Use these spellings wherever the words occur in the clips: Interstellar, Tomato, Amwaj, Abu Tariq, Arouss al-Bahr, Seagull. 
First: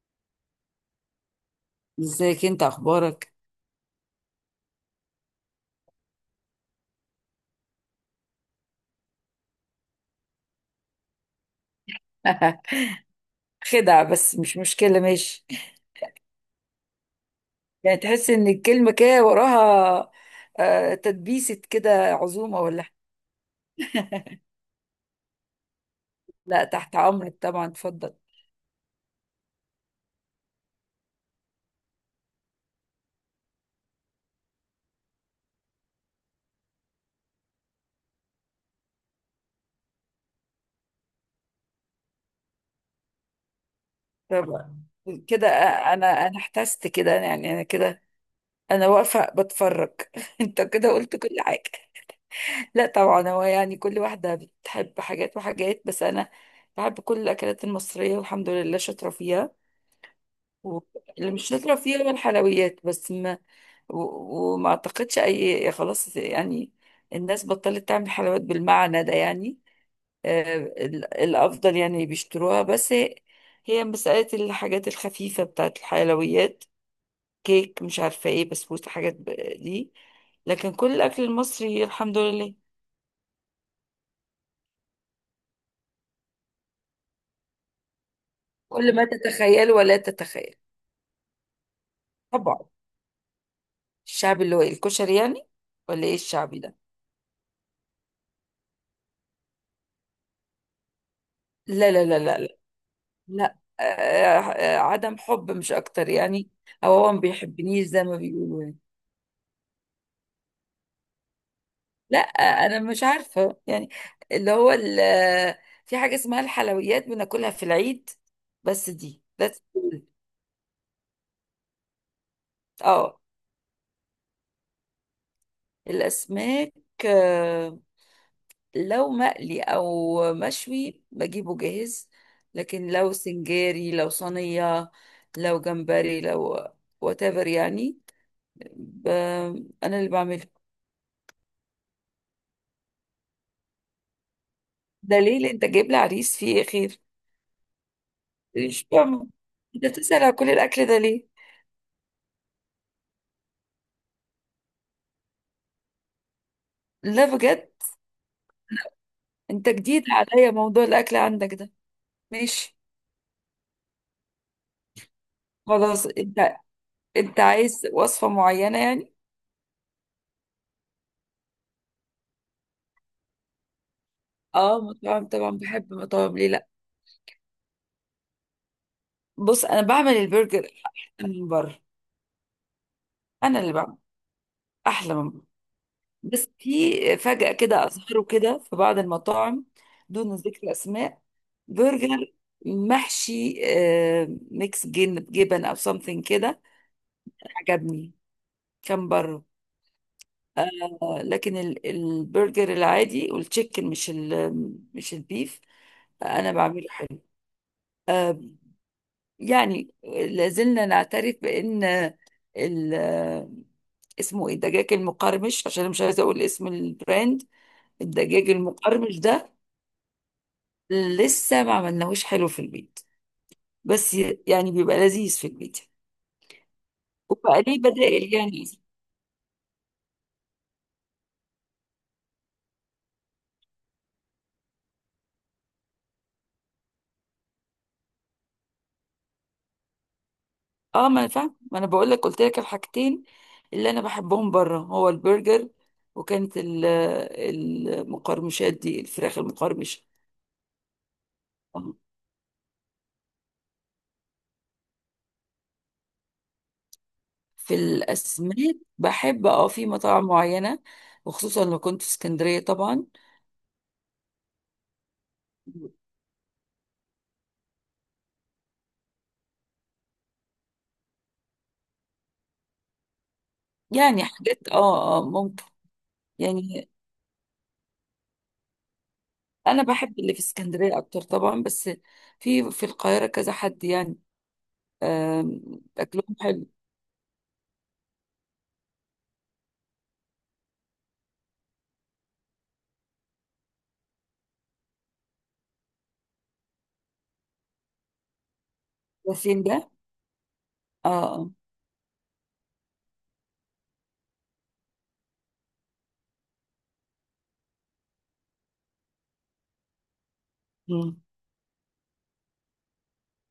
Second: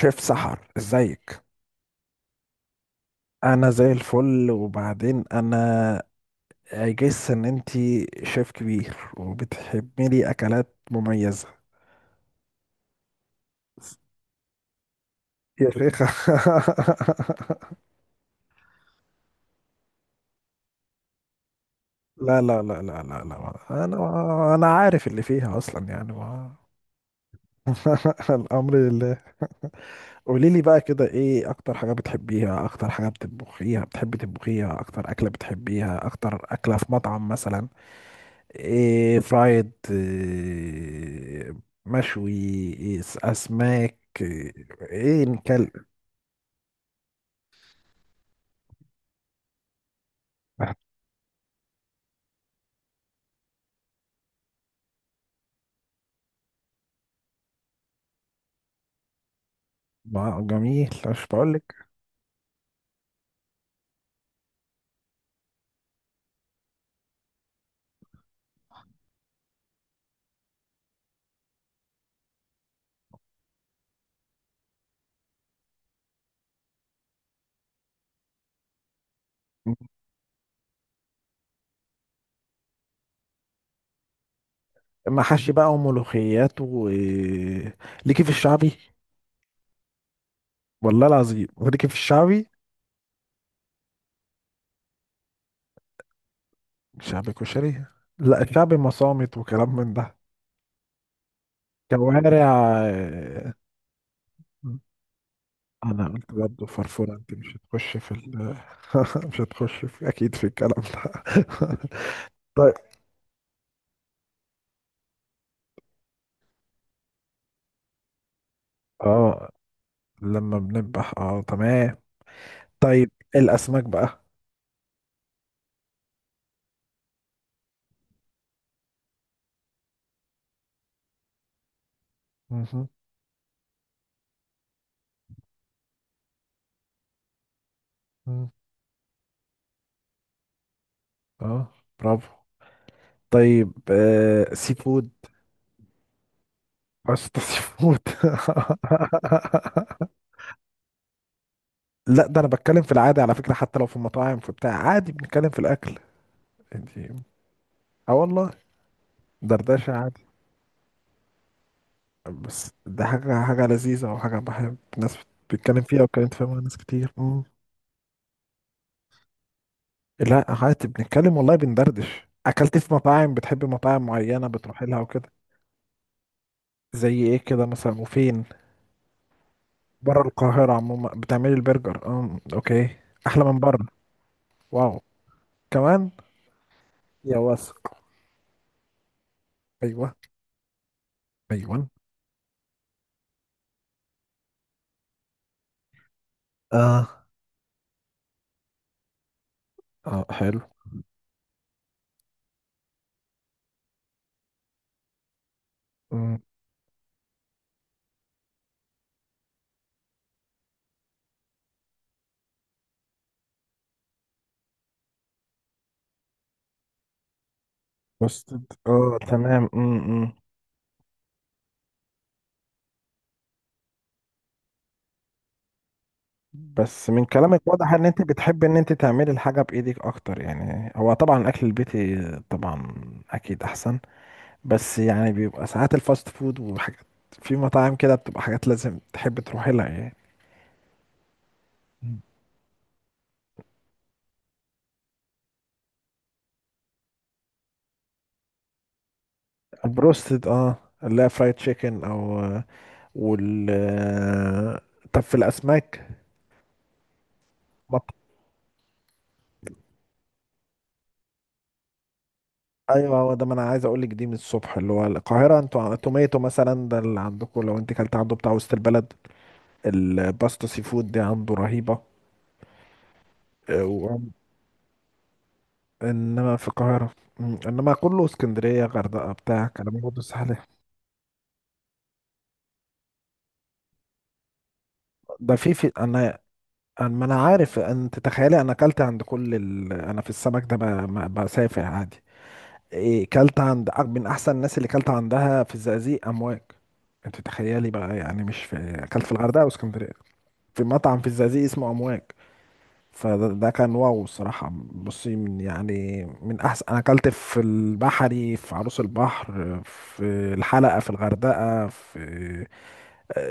شيف سحر، ازيك؟ ازيك انت اخبارك؟ انا زي الفل. وبعدين انا اجس ان انتي شيف كبير وبتحبي لي اكلات مميزة، خدعة، بس مش مشكلة، ماشي. يا شيخة. يعني تحس ان الكلمة كده وراها تدبيسة كده. لا عزومة لا لا ولا لا لا لا، انا عارف اللي فيها اصلا يعني ما... لا، تحت امرك طبعا، اتفضل. الامر لله. قولي لي بقى كده، ايه اكتر حاجة بتحبيها؟ اكتر حاجة بتطبخيها، بتحبي تطبخيها، اكتر اكلة بتحبيها، اكتر اكلة في مطعم مثلا؟ إيه، فرايد؟ إيه مشوي؟ أسماك؟ إيه طبعا إيه كده. نكل؟ انا احتست كده، يعني انا كده. انا واقفة بتفرج. انت كده قلت كل حاجة. لا طبعا، هو يعني كل واحدة بتحب حاجات وحاجات، بس انا بحب كل الاكلات المصرية والحمد لله شاطرة فيها. و- جميل، مش اللي مش شاطرة بقولك؟ فيها هو الحلويات بس. ما و- وما اعتقدش اي خلاص يعني. الناس بطلت تعمل حلويات بالمعنى ده يعني. الافضل يعني بيشتروها، بس هي هي مسألة الحاجات الخفيفة بتاعت الحلويات، كيك، مش عارفة ايه، بسبوسة، حاجات دي. لكن كل الأكل المصري الحمد لله محاشي بقى وملوخيات و إيه، ليكي في الشعبي؟ كل ما تتخيل ولا تتخيل. والله العظيم، وليكي في الشعبي؟ طبعا. الشعب اللي هو الكشري يعني، ولا ايه الشعبي ده؟ شعبي كشري؟ لا، الشعبي مصامت وكلام من ده. لا لا لا كوارع لا إيه، لا. عدم حب مش انا اكتر قلت يعني. برضه او هو فرفورة ما انت، مش بيحبنيش هتخش زي في ما ال... بيقولوا يعني. مش هتخش في اكيد في الكلام ده. لا، طيب، انا مش عارفه يعني. اللي هو ال- آه، في حاجه اسمها الحلويات بناكلها في العيد، بس دي اه، that's all. لما بنذبح. اه تمام. طيب، اه. الاسماك بقى. الاسماك، آه، لو مقلي او مشوي بجيبه جاهز، لكن مهم. لو سنجاري، لو صينيه، لو جمبري، لو whatever يعني. مم. ب- انا اللي بعمله. اه، برافو. طيب آه، سي فود؟ ده ليه؟ لأ، انت جايب لي عريس فيه ايه خير؟ قشطة، سي فود. مش فاهمة، انت بتسأل على كل الاكل ده ليه؟ لا، ده انا بتكلم في العادي على فكرة، حتى لو في المطاعم في بتاع عادي بنتكلم في الاكل. انتي؟ لا بجد، اه والله، انت دردشة جديد عادي. عليا موضوع الاكل عندك ده. بس ماشي. ده حاجة، حاجة لذيذة وحاجة بحب ناس بتتكلم فيها، خلاص، واتكلمت فيها انت مع ناس كتير. انت مم. عايز وصفة معينة يعني؟ لا عادي، بنتكلم والله، بندردش. اكلت في مطاعم؟ بتحب مطاعم معينة اه، بتروح لها مطاعم وكده؟ طبعا بحب مطاعم، ليه لا؟ زي ايه كده مثلا، وفين؟ بص، انا بعمل بره البرجر القاهرة عموما؟ احلى من بتعملي بره. البرجر؟ اه اوكي، احلى من انا اللي بره! بعمل واو، احلى من بره. كمان. بس في يا فجأة كده واثق. اظهروا كده في بعض المطاعم، ايوه. دون ذكر اسماء، ايوه. برجر محشي ميكس جبن او سمثينج كده، اه، عجبني، كان بره. اه، حلو. آه لكن البرجر العادي والتشيكن، مش ال، مش البيف، امم. انا بعمله حلو. آه. يعني لازلنا نعترف بان ال، اسمه ايه، الدجاج المقرمش، عشان أنا مش عايزه اقول اسم البراند. بس الدجاج اه، المقرمش ده تمام. امم، لسه ما عملناهوش حلو في البيت، بس يعني بيبقى لذيذ في البيت بس من كلامك وبقى ليه واضح ان انت بدائل بتحب يعني. ان انت تعملي الحاجة بايدك اكتر، يعني هو طبعا الاكل البيتي طبعا اكيد احسن. بس يعني بيبقى ساعات الفاست فود وحاجات، في مطاعم كده بتبقى حاجات لازم تحب تروحي لها يعني. اه ما انا فاهم، ما انا بقول لك، قلت لك الحاجتين اللي انا بحبهم بره، هو البرجر، وكانت ال- المقرمشات دي، الفراخ المقرمشه. بروستد؟ اه، لا، فرايد آه. تشيكن او آه، وال آه، طب في الاسماك؟ في مط... الاسماك بحب، اه، في مطاعم معينه، وخصوصا لو كنت في اسكندريه طبعا. ايوه، هو ده ما انا عايز اقول لك، دي من الصبح. اللي هو القاهره، انتوا توميتو مثلا، ده اللي عندكم، لو انت كلت عنده، بتاع وسط البلد، الباستا سي فود دي عنده رهيبه، آه، و... يعني حاجات، اه اه، ممكن انما في يعني، القاهره. مم، انما كله اسكندريه، غردقه بتاع انا كلام بحب برضه اللي في سهل. اسكندريه اكتر طبعا، بس في القاهره كذا حد يعني، ده آم، في اكلهم انا، حلو. انا ما انا عارف، انت تخيلي انا اكلت عند كل ال... انا في السمك ده بسافر عادي. إيه، كلت عند من احسن الناس اللي كلت عندها في الزقازيق، امواج. انت تخيلي بقى، يعني مش في اكلت في ياسين الغردقه ده. واسكندريه، في اه. مطعم في آه. الزقازيق اسمه امواج. فده ده كان واو، الصراحه. بصي، من يعني من احسن، انا اكلت في البحري في عروس البحر، في الحلقه في مم. الغردقه، في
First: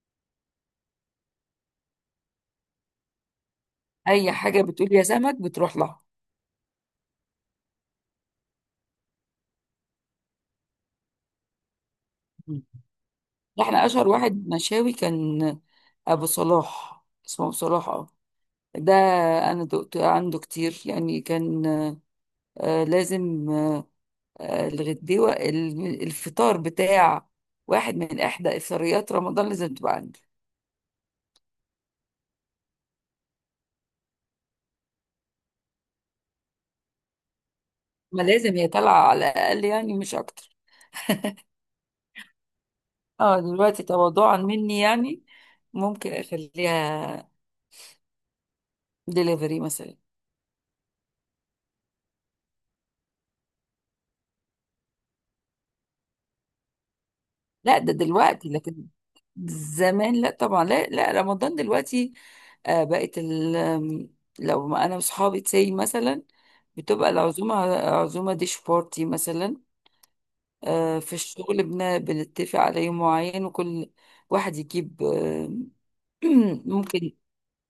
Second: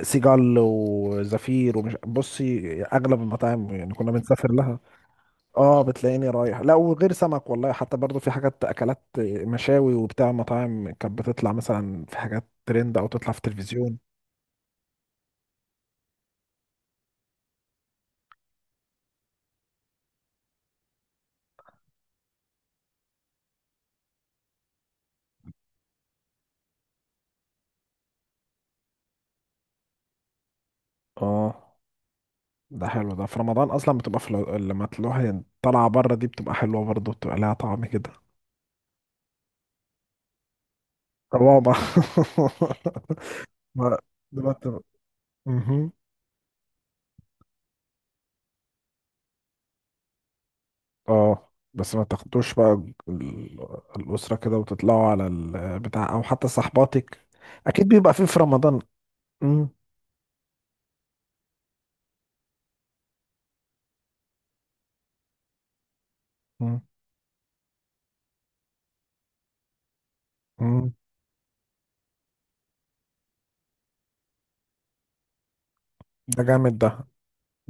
سيجال وزفير ومش بصي اغلب المطاعم يعني كنا اي بنسافر حاجه لها. بتقول يا سمك بتروح اه، لها. بتلاقيني رايح. لا وغير سمك، والله حتى برضو في حاجات اكلات، مشاوي وبتاع، مطاعم كانت بتطلع مثلا في حاجات مم. ترند، او تطلع في احنا التلفزيون. اشهر واحد مشاوي كان ابو صلاح، اسمه ابو صلاح، اه. ده انا دقت عنده كتير يعني، كان لازم آه، الغديوه، ال- الفطار بتاع واحد من احدى افطاريات رمضان لازم تبقى عندي. اه، ده حلو. ده في رمضان اصلا بتبقى في لما تروح طالعه بره، دي بتبقى حلوه برضو، بتبقى لها طعم كده. ما لازم هي طالعه على الاقل يعني، مش اكتر. طبعا. اه دلوقتي ما تواضعا ده، ما مني يعني. مهم. ممكن اخليها دليفري مثلا. اه، بس ما تاخدوش بقى ال- الاسره كده وتطلعوا على البتاع، او حتى صحباتك. لا، اكيد ده بيبقى فيه في دلوقتي، رمضان. لكن مم. زمان لا طبعا. لا لا، رمضان دلوقتي آه بقت ال لو ما انا وصحابي تسي مثلا، مم. بتبقى العزومه عزومه ديش بارتي مثلا. مم. آه، في الشغل بنتفق على يوم معين وكل واحد يجيب ده جامد ده، ممكن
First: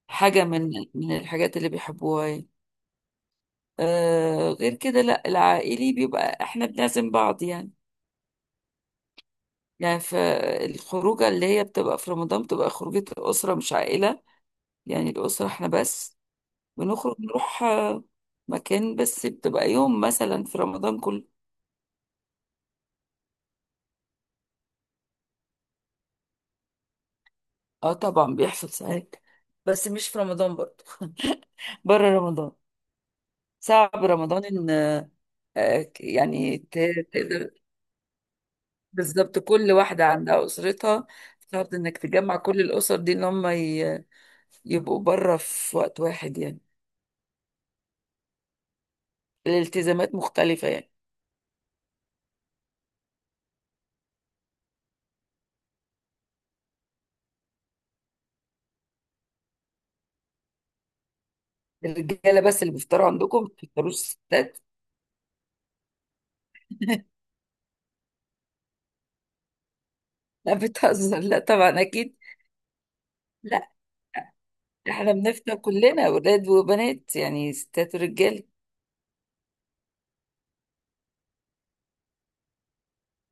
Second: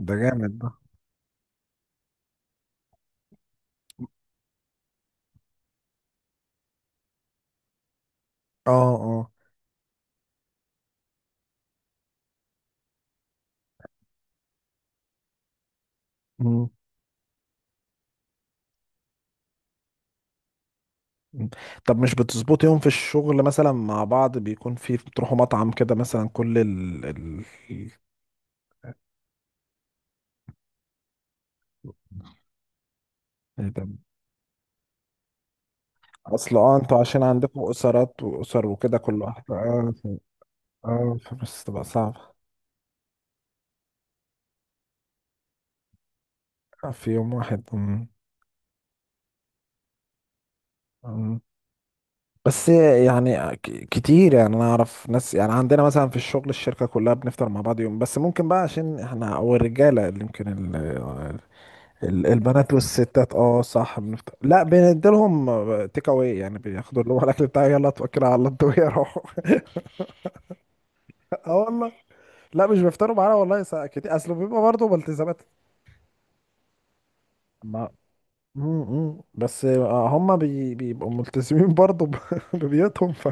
ده حاجه جامد ده. من من الحاجات اللي بيحبوها يعني. آه غير كده لا، العائلي بيبقى احنا بنعزم بعض يعني. اه اه. يعني فالخروجه اللي هي بتبقى في رمضان، بتبقى خروجه الاسره مش عائله، يعني الاسره احنا بس مم. بنخرج نروح مكان، بس بتبقى يوم مثلا في رمضان كله. مم. طب مش بتظبط يوم في الشغل مثلا مع بعض، بيكون في بتروحوا مطعم كده مثلا كل ال ال... اه طبعا بيحصل ساعات، بس مش في رمضان برضه، بره رمضان. إيه ده؟ صعب رمضان ان اصل اه انتوا عشان تقدر. عندكم اسرات واسر وكده، كل بالظبط، واحد، كل اه واحدة ف-، عندها أسرتها. اه ف-، بس صعب تبقى انك صعبة تجمع كل الأسر دي ان هم يبقوا بره في وقت واحد يعني. في يوم واحد. مم. الالتزامات مختلفة يعني. مم. بس يعني كتير يعني، انا اعرف ناس يعني، عندنا مثلا في الشغل الشركة كلها بنفطر مع بعض يوم، بس ممكن بقى عشان احنا او الرجالة اللي يمكن الرجالة بس البنات اللي بيفطروا والستات، عندكم؟ ما اه بتفطروش صح، بنفت... الستات؟ لا بنديلهم تيك اواي يعني، بياخدوا اللي هو الاكل بتاعي، يلا اتوكل على الله انتوا يروحوا. لا بتهزر، لا اه طبعا والله، أكيد. لا مش بيفطروا معانا والله، لا، ساعة كتير اصل بيبقى برضه احنا بالتزامات. بنفطر كلنا ولاد وبنات يعني، ما ستات ورجاله. امم، بس آه، هم بي... بيبقوا ملتزمين برضه ب... ببيوتهم، ف...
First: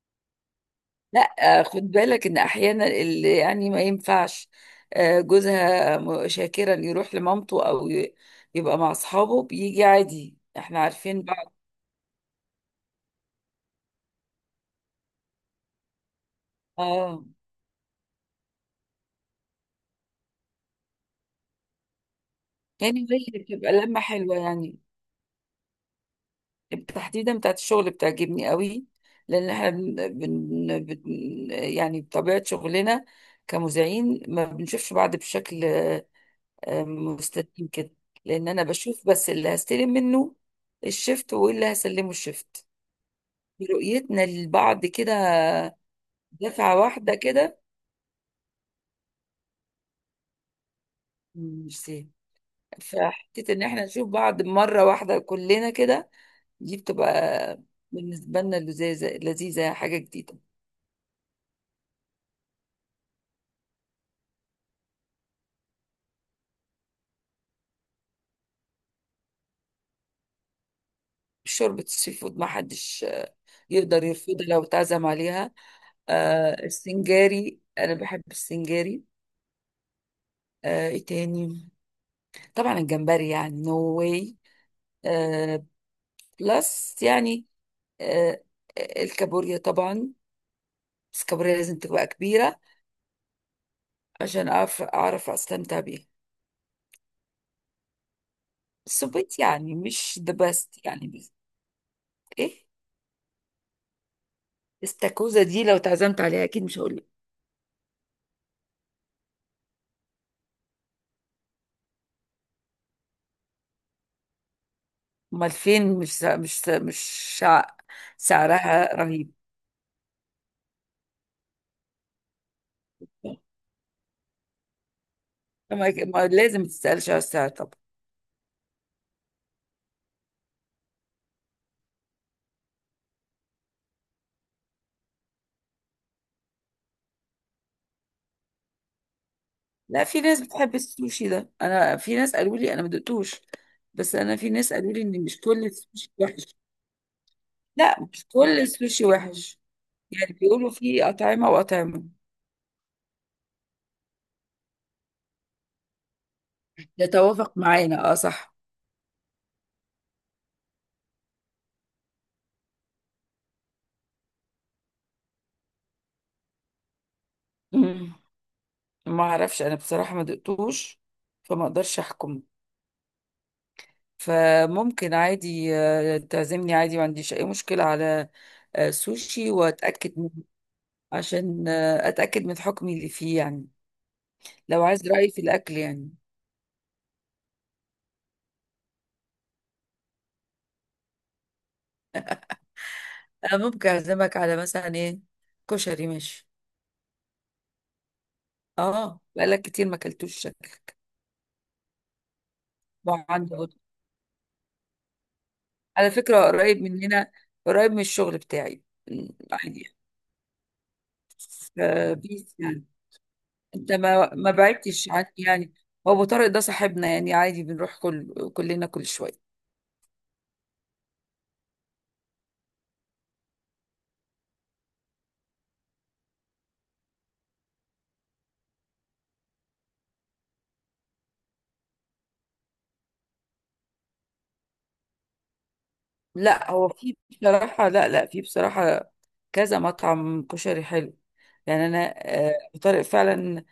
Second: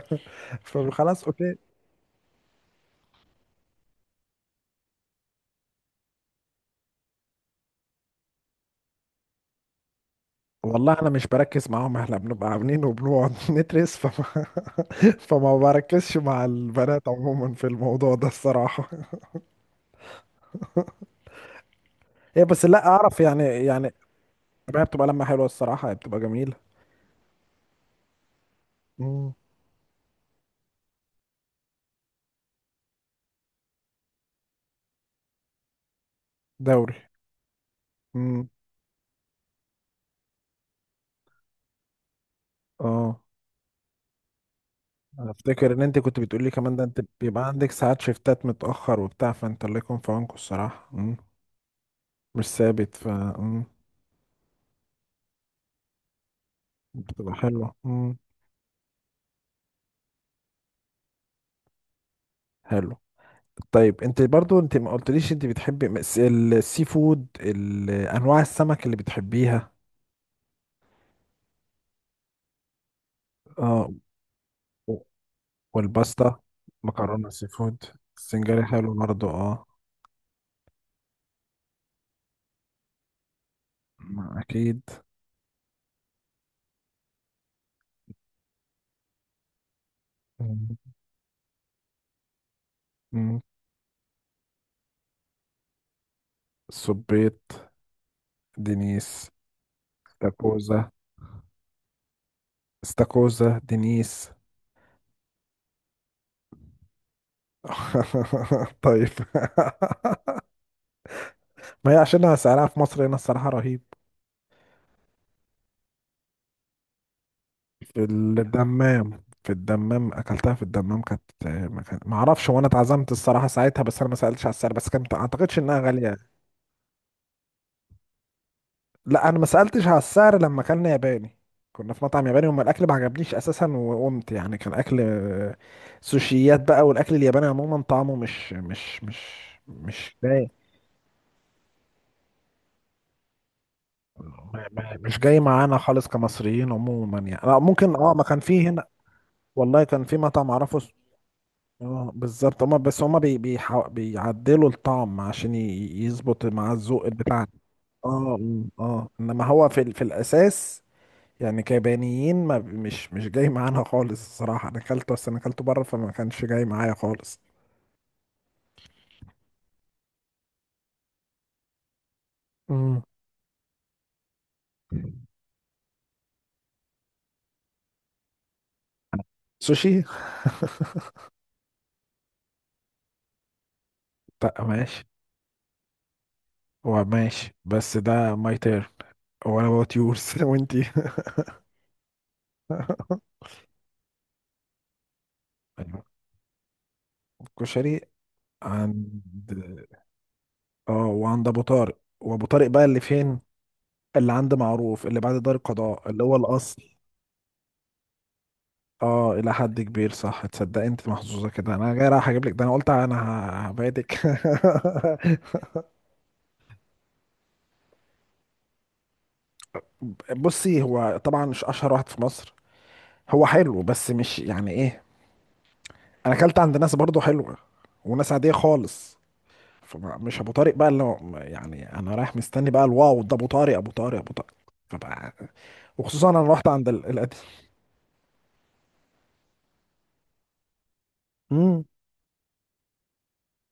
فخلاص اوكي. لا، خد بالك ان احيانا اللي يعني ما ينفعش، جوزها شاكرا يروح لمامته او يبقى مع اصحابه، بيجي عادي، احنا والله انا عارفين مش بعض. بركز معاهم، احنا بنبقى عاملين وبنقعد ندرس، فما, فما بركزش مع البنات اه. عموما في الموضوع ده الصراحة. هي بس لا يعني اعرف هي يعني بتبقى يعني. لمة حلوة يعني، ما هي بتبقى لما حلوه الصراحه، هي بتبقى جميله. تحديدا بتاعت الشغل بتعجبني قوي، مم. لان احنا يعني بطبيعة شغلنا كمذيعين ما بنشوفش بعض بشكل دوري. مستلزم كده، مم. لان انا بشوف بس اللي هستلم منه الشفت، واللي هسلمه الشفت، اه، برؤيتنا لبعض كده أنا افتكر ان انت كنت بتقولي كمان دفعة ده، انت واحدة بيبقى كده، عندك ساعات شيفتات متاخر وبتاع، فانت الله يكون في عونكم الصراحه. مم. مش سهل. مش ثابت ف... فحتة ان مم. احنا نشوف بعض مرة واحدة كلنا كده، دي بتبقى بتبقى حلوه. مم. بالنسبة لنا لذيذة، لذيذة، حاجة جديدة. حلو. طيب انت برضو انت ما قلتليش انت بتحبي السي فود، ال- انواع السمك اللي بتحبيها. شوربة السي فود ما حدش اه. يقدر يرفضها لو و- اتعزم عليها. والباستا، مكرونه سي السنجاري، فود. انا بحب السنجاري حلو السنجاري. برضو، اه. آه، ايه تاني؟ طبعا الجمبري، يعني نو واي ما اكيد. بلس يعني. آه، الكابوريا طبعا، مم. بس الكابوريا لازم تبقى كبيرة مم. عشان أعرف أستمتع بيها. السبيط، دينيس، السبيت يعني مش ذا بيست استاكوزا. يعني، بس. إيه. استاكوزا، دينيس. استاكوزا دي لو اتعزمت عليها أكيد مش هقول لك. طيب. ما هي عشان سعرها في مصر هنا الصراحة رهيب. أمال فين؟ مش سع- مش سع- مش شع- في سعرها الدمام، رهيب. في الدمام اكلتها، في الدمام كانت، ما ما اعرفش، وانا اتعزمت الصراحة ساعتها، بس انا ما سألتش على السعر، بس كانت ما اعتقدش انها ما غالية. ما لازم تسألش على السعر طبعا. لا انا ما سألتش على السعر لما اكلنا ياباني. كنا في مطعم ياباني، وما الاكل ما عجبنيش اساسا، وقمت يعني كان اكل آه، سوشيات بقى، والاكل الياباني عموما طعمه مش مش مش لا، مش في ناس لايق. بتحب السوشي ده، أنا في ناس قالوا لي، أنا ما دقتوش، بس أنا في ناس قالوا لي مش إن جاي مش كل معانا خالص السوشي وحش. كمصريين عموما يعني، لا ممكن لا، اه، ما مش كان كل فيه هنا. السوشي وحش، والله كان في يعني مطعم بيقولوا اعرفه اس-. في أطعمة وأطعمة. اه بالظبط، هما بس هما بيعدلوا الطعم عشان يظبط مع الذوق بتاعنا. يتوافق معانا، اه اه صح. م، اه انما هو في في الاساس يعني كيابانيين، ما مش جاي معانا خالص الصراحه، انا اكلته، بس انا اكلته بره فما كانش جاي معايا خالص. مم. ما اعرفش، انا بصراحة ما دقتوش فما اقدرش احكم. مم. فممكن عادي تعزمني عادي، ما عنديش اي مشكلة على سوشي سوشي. واتأكد منه، عشان اتأكد من حكمي اللي فيه يعني، لا لو ماشي. عايز رأيي في الاكل يعني. هو ماشي، بس ده ماي تير ولا وات يورز؟ وانتي. انا ممكن اعزمك على مثلا ايه؟ كشري، ماشي؟ كشري؟ اه عند، بقالك كتير ما اكلتوش شكلك. اه، وعند ابو طارق. وابو طارق بقى اللي ما هو فين؟ عنده. اللي عند معروف اللي بعد دار القضاء، على اللي هو فكرة قريب الاصل. مننا، قريب من الشغل بتاعي، اه، الى حد كبير، صح. تصدق انت محظوظه كده، انا جاي رايح اجيب لك فبيس ده، انا يعني، قلت انا انت هبعدك. ما ما بعدتش عني يعني. هو ابو طارق ده صاحبنا يعني، عادي بنروح كل كلنا كل شويه. بصي هو طبعا مش اشهر واحد في مصر، هو حلو بس مش يعني ايه، انا اكلت عند ناس برضو حلوه وناس عاديه خالص. فمش ابو طارق بقى اللي هو، يعني انا رايح مستني بقى الواو ده، ابو طارق ابو طارق ابو طارق، فبقى. وخصوصا انا رحت لا هو عند في، القديم. بصراحه لا لا، في بصراحه كذا مطعم كشري حلو امم. يعني. انا ابو طارق فعلا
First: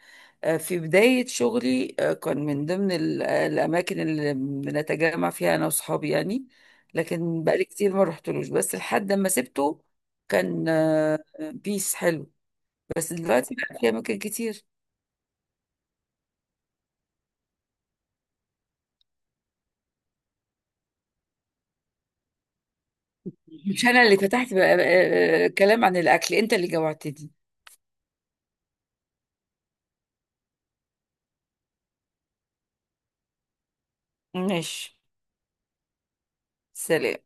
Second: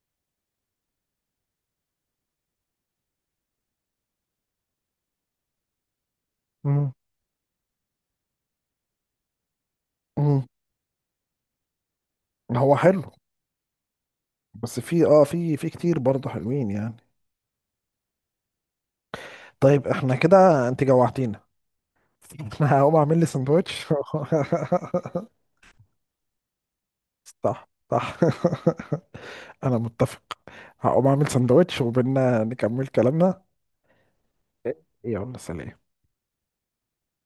في بدايه شغلي كان من ضمن الاماكن اللي بنتجمع فيها انا واصحابي يعني، امم. لكن بقالي كتير ما رحتلوش بس لحد ما سبته. امم. كان بيس حلو، هو حلو. بس دلوقتي بقى في اماكن كتير. بس في اه، في كتير برضه حلوين يعني. طيب احنا كده انت جوعتينا. انا هقوم اعمل لي سندوتش. مش انا اللي فتحت كلام عن الاكل، انت اللي جوعتني. صح صح. انا متفق. هقوم اعمل سندوتش، وبينا نكمل كلامنا. ماشي. يلا سلام. سلام.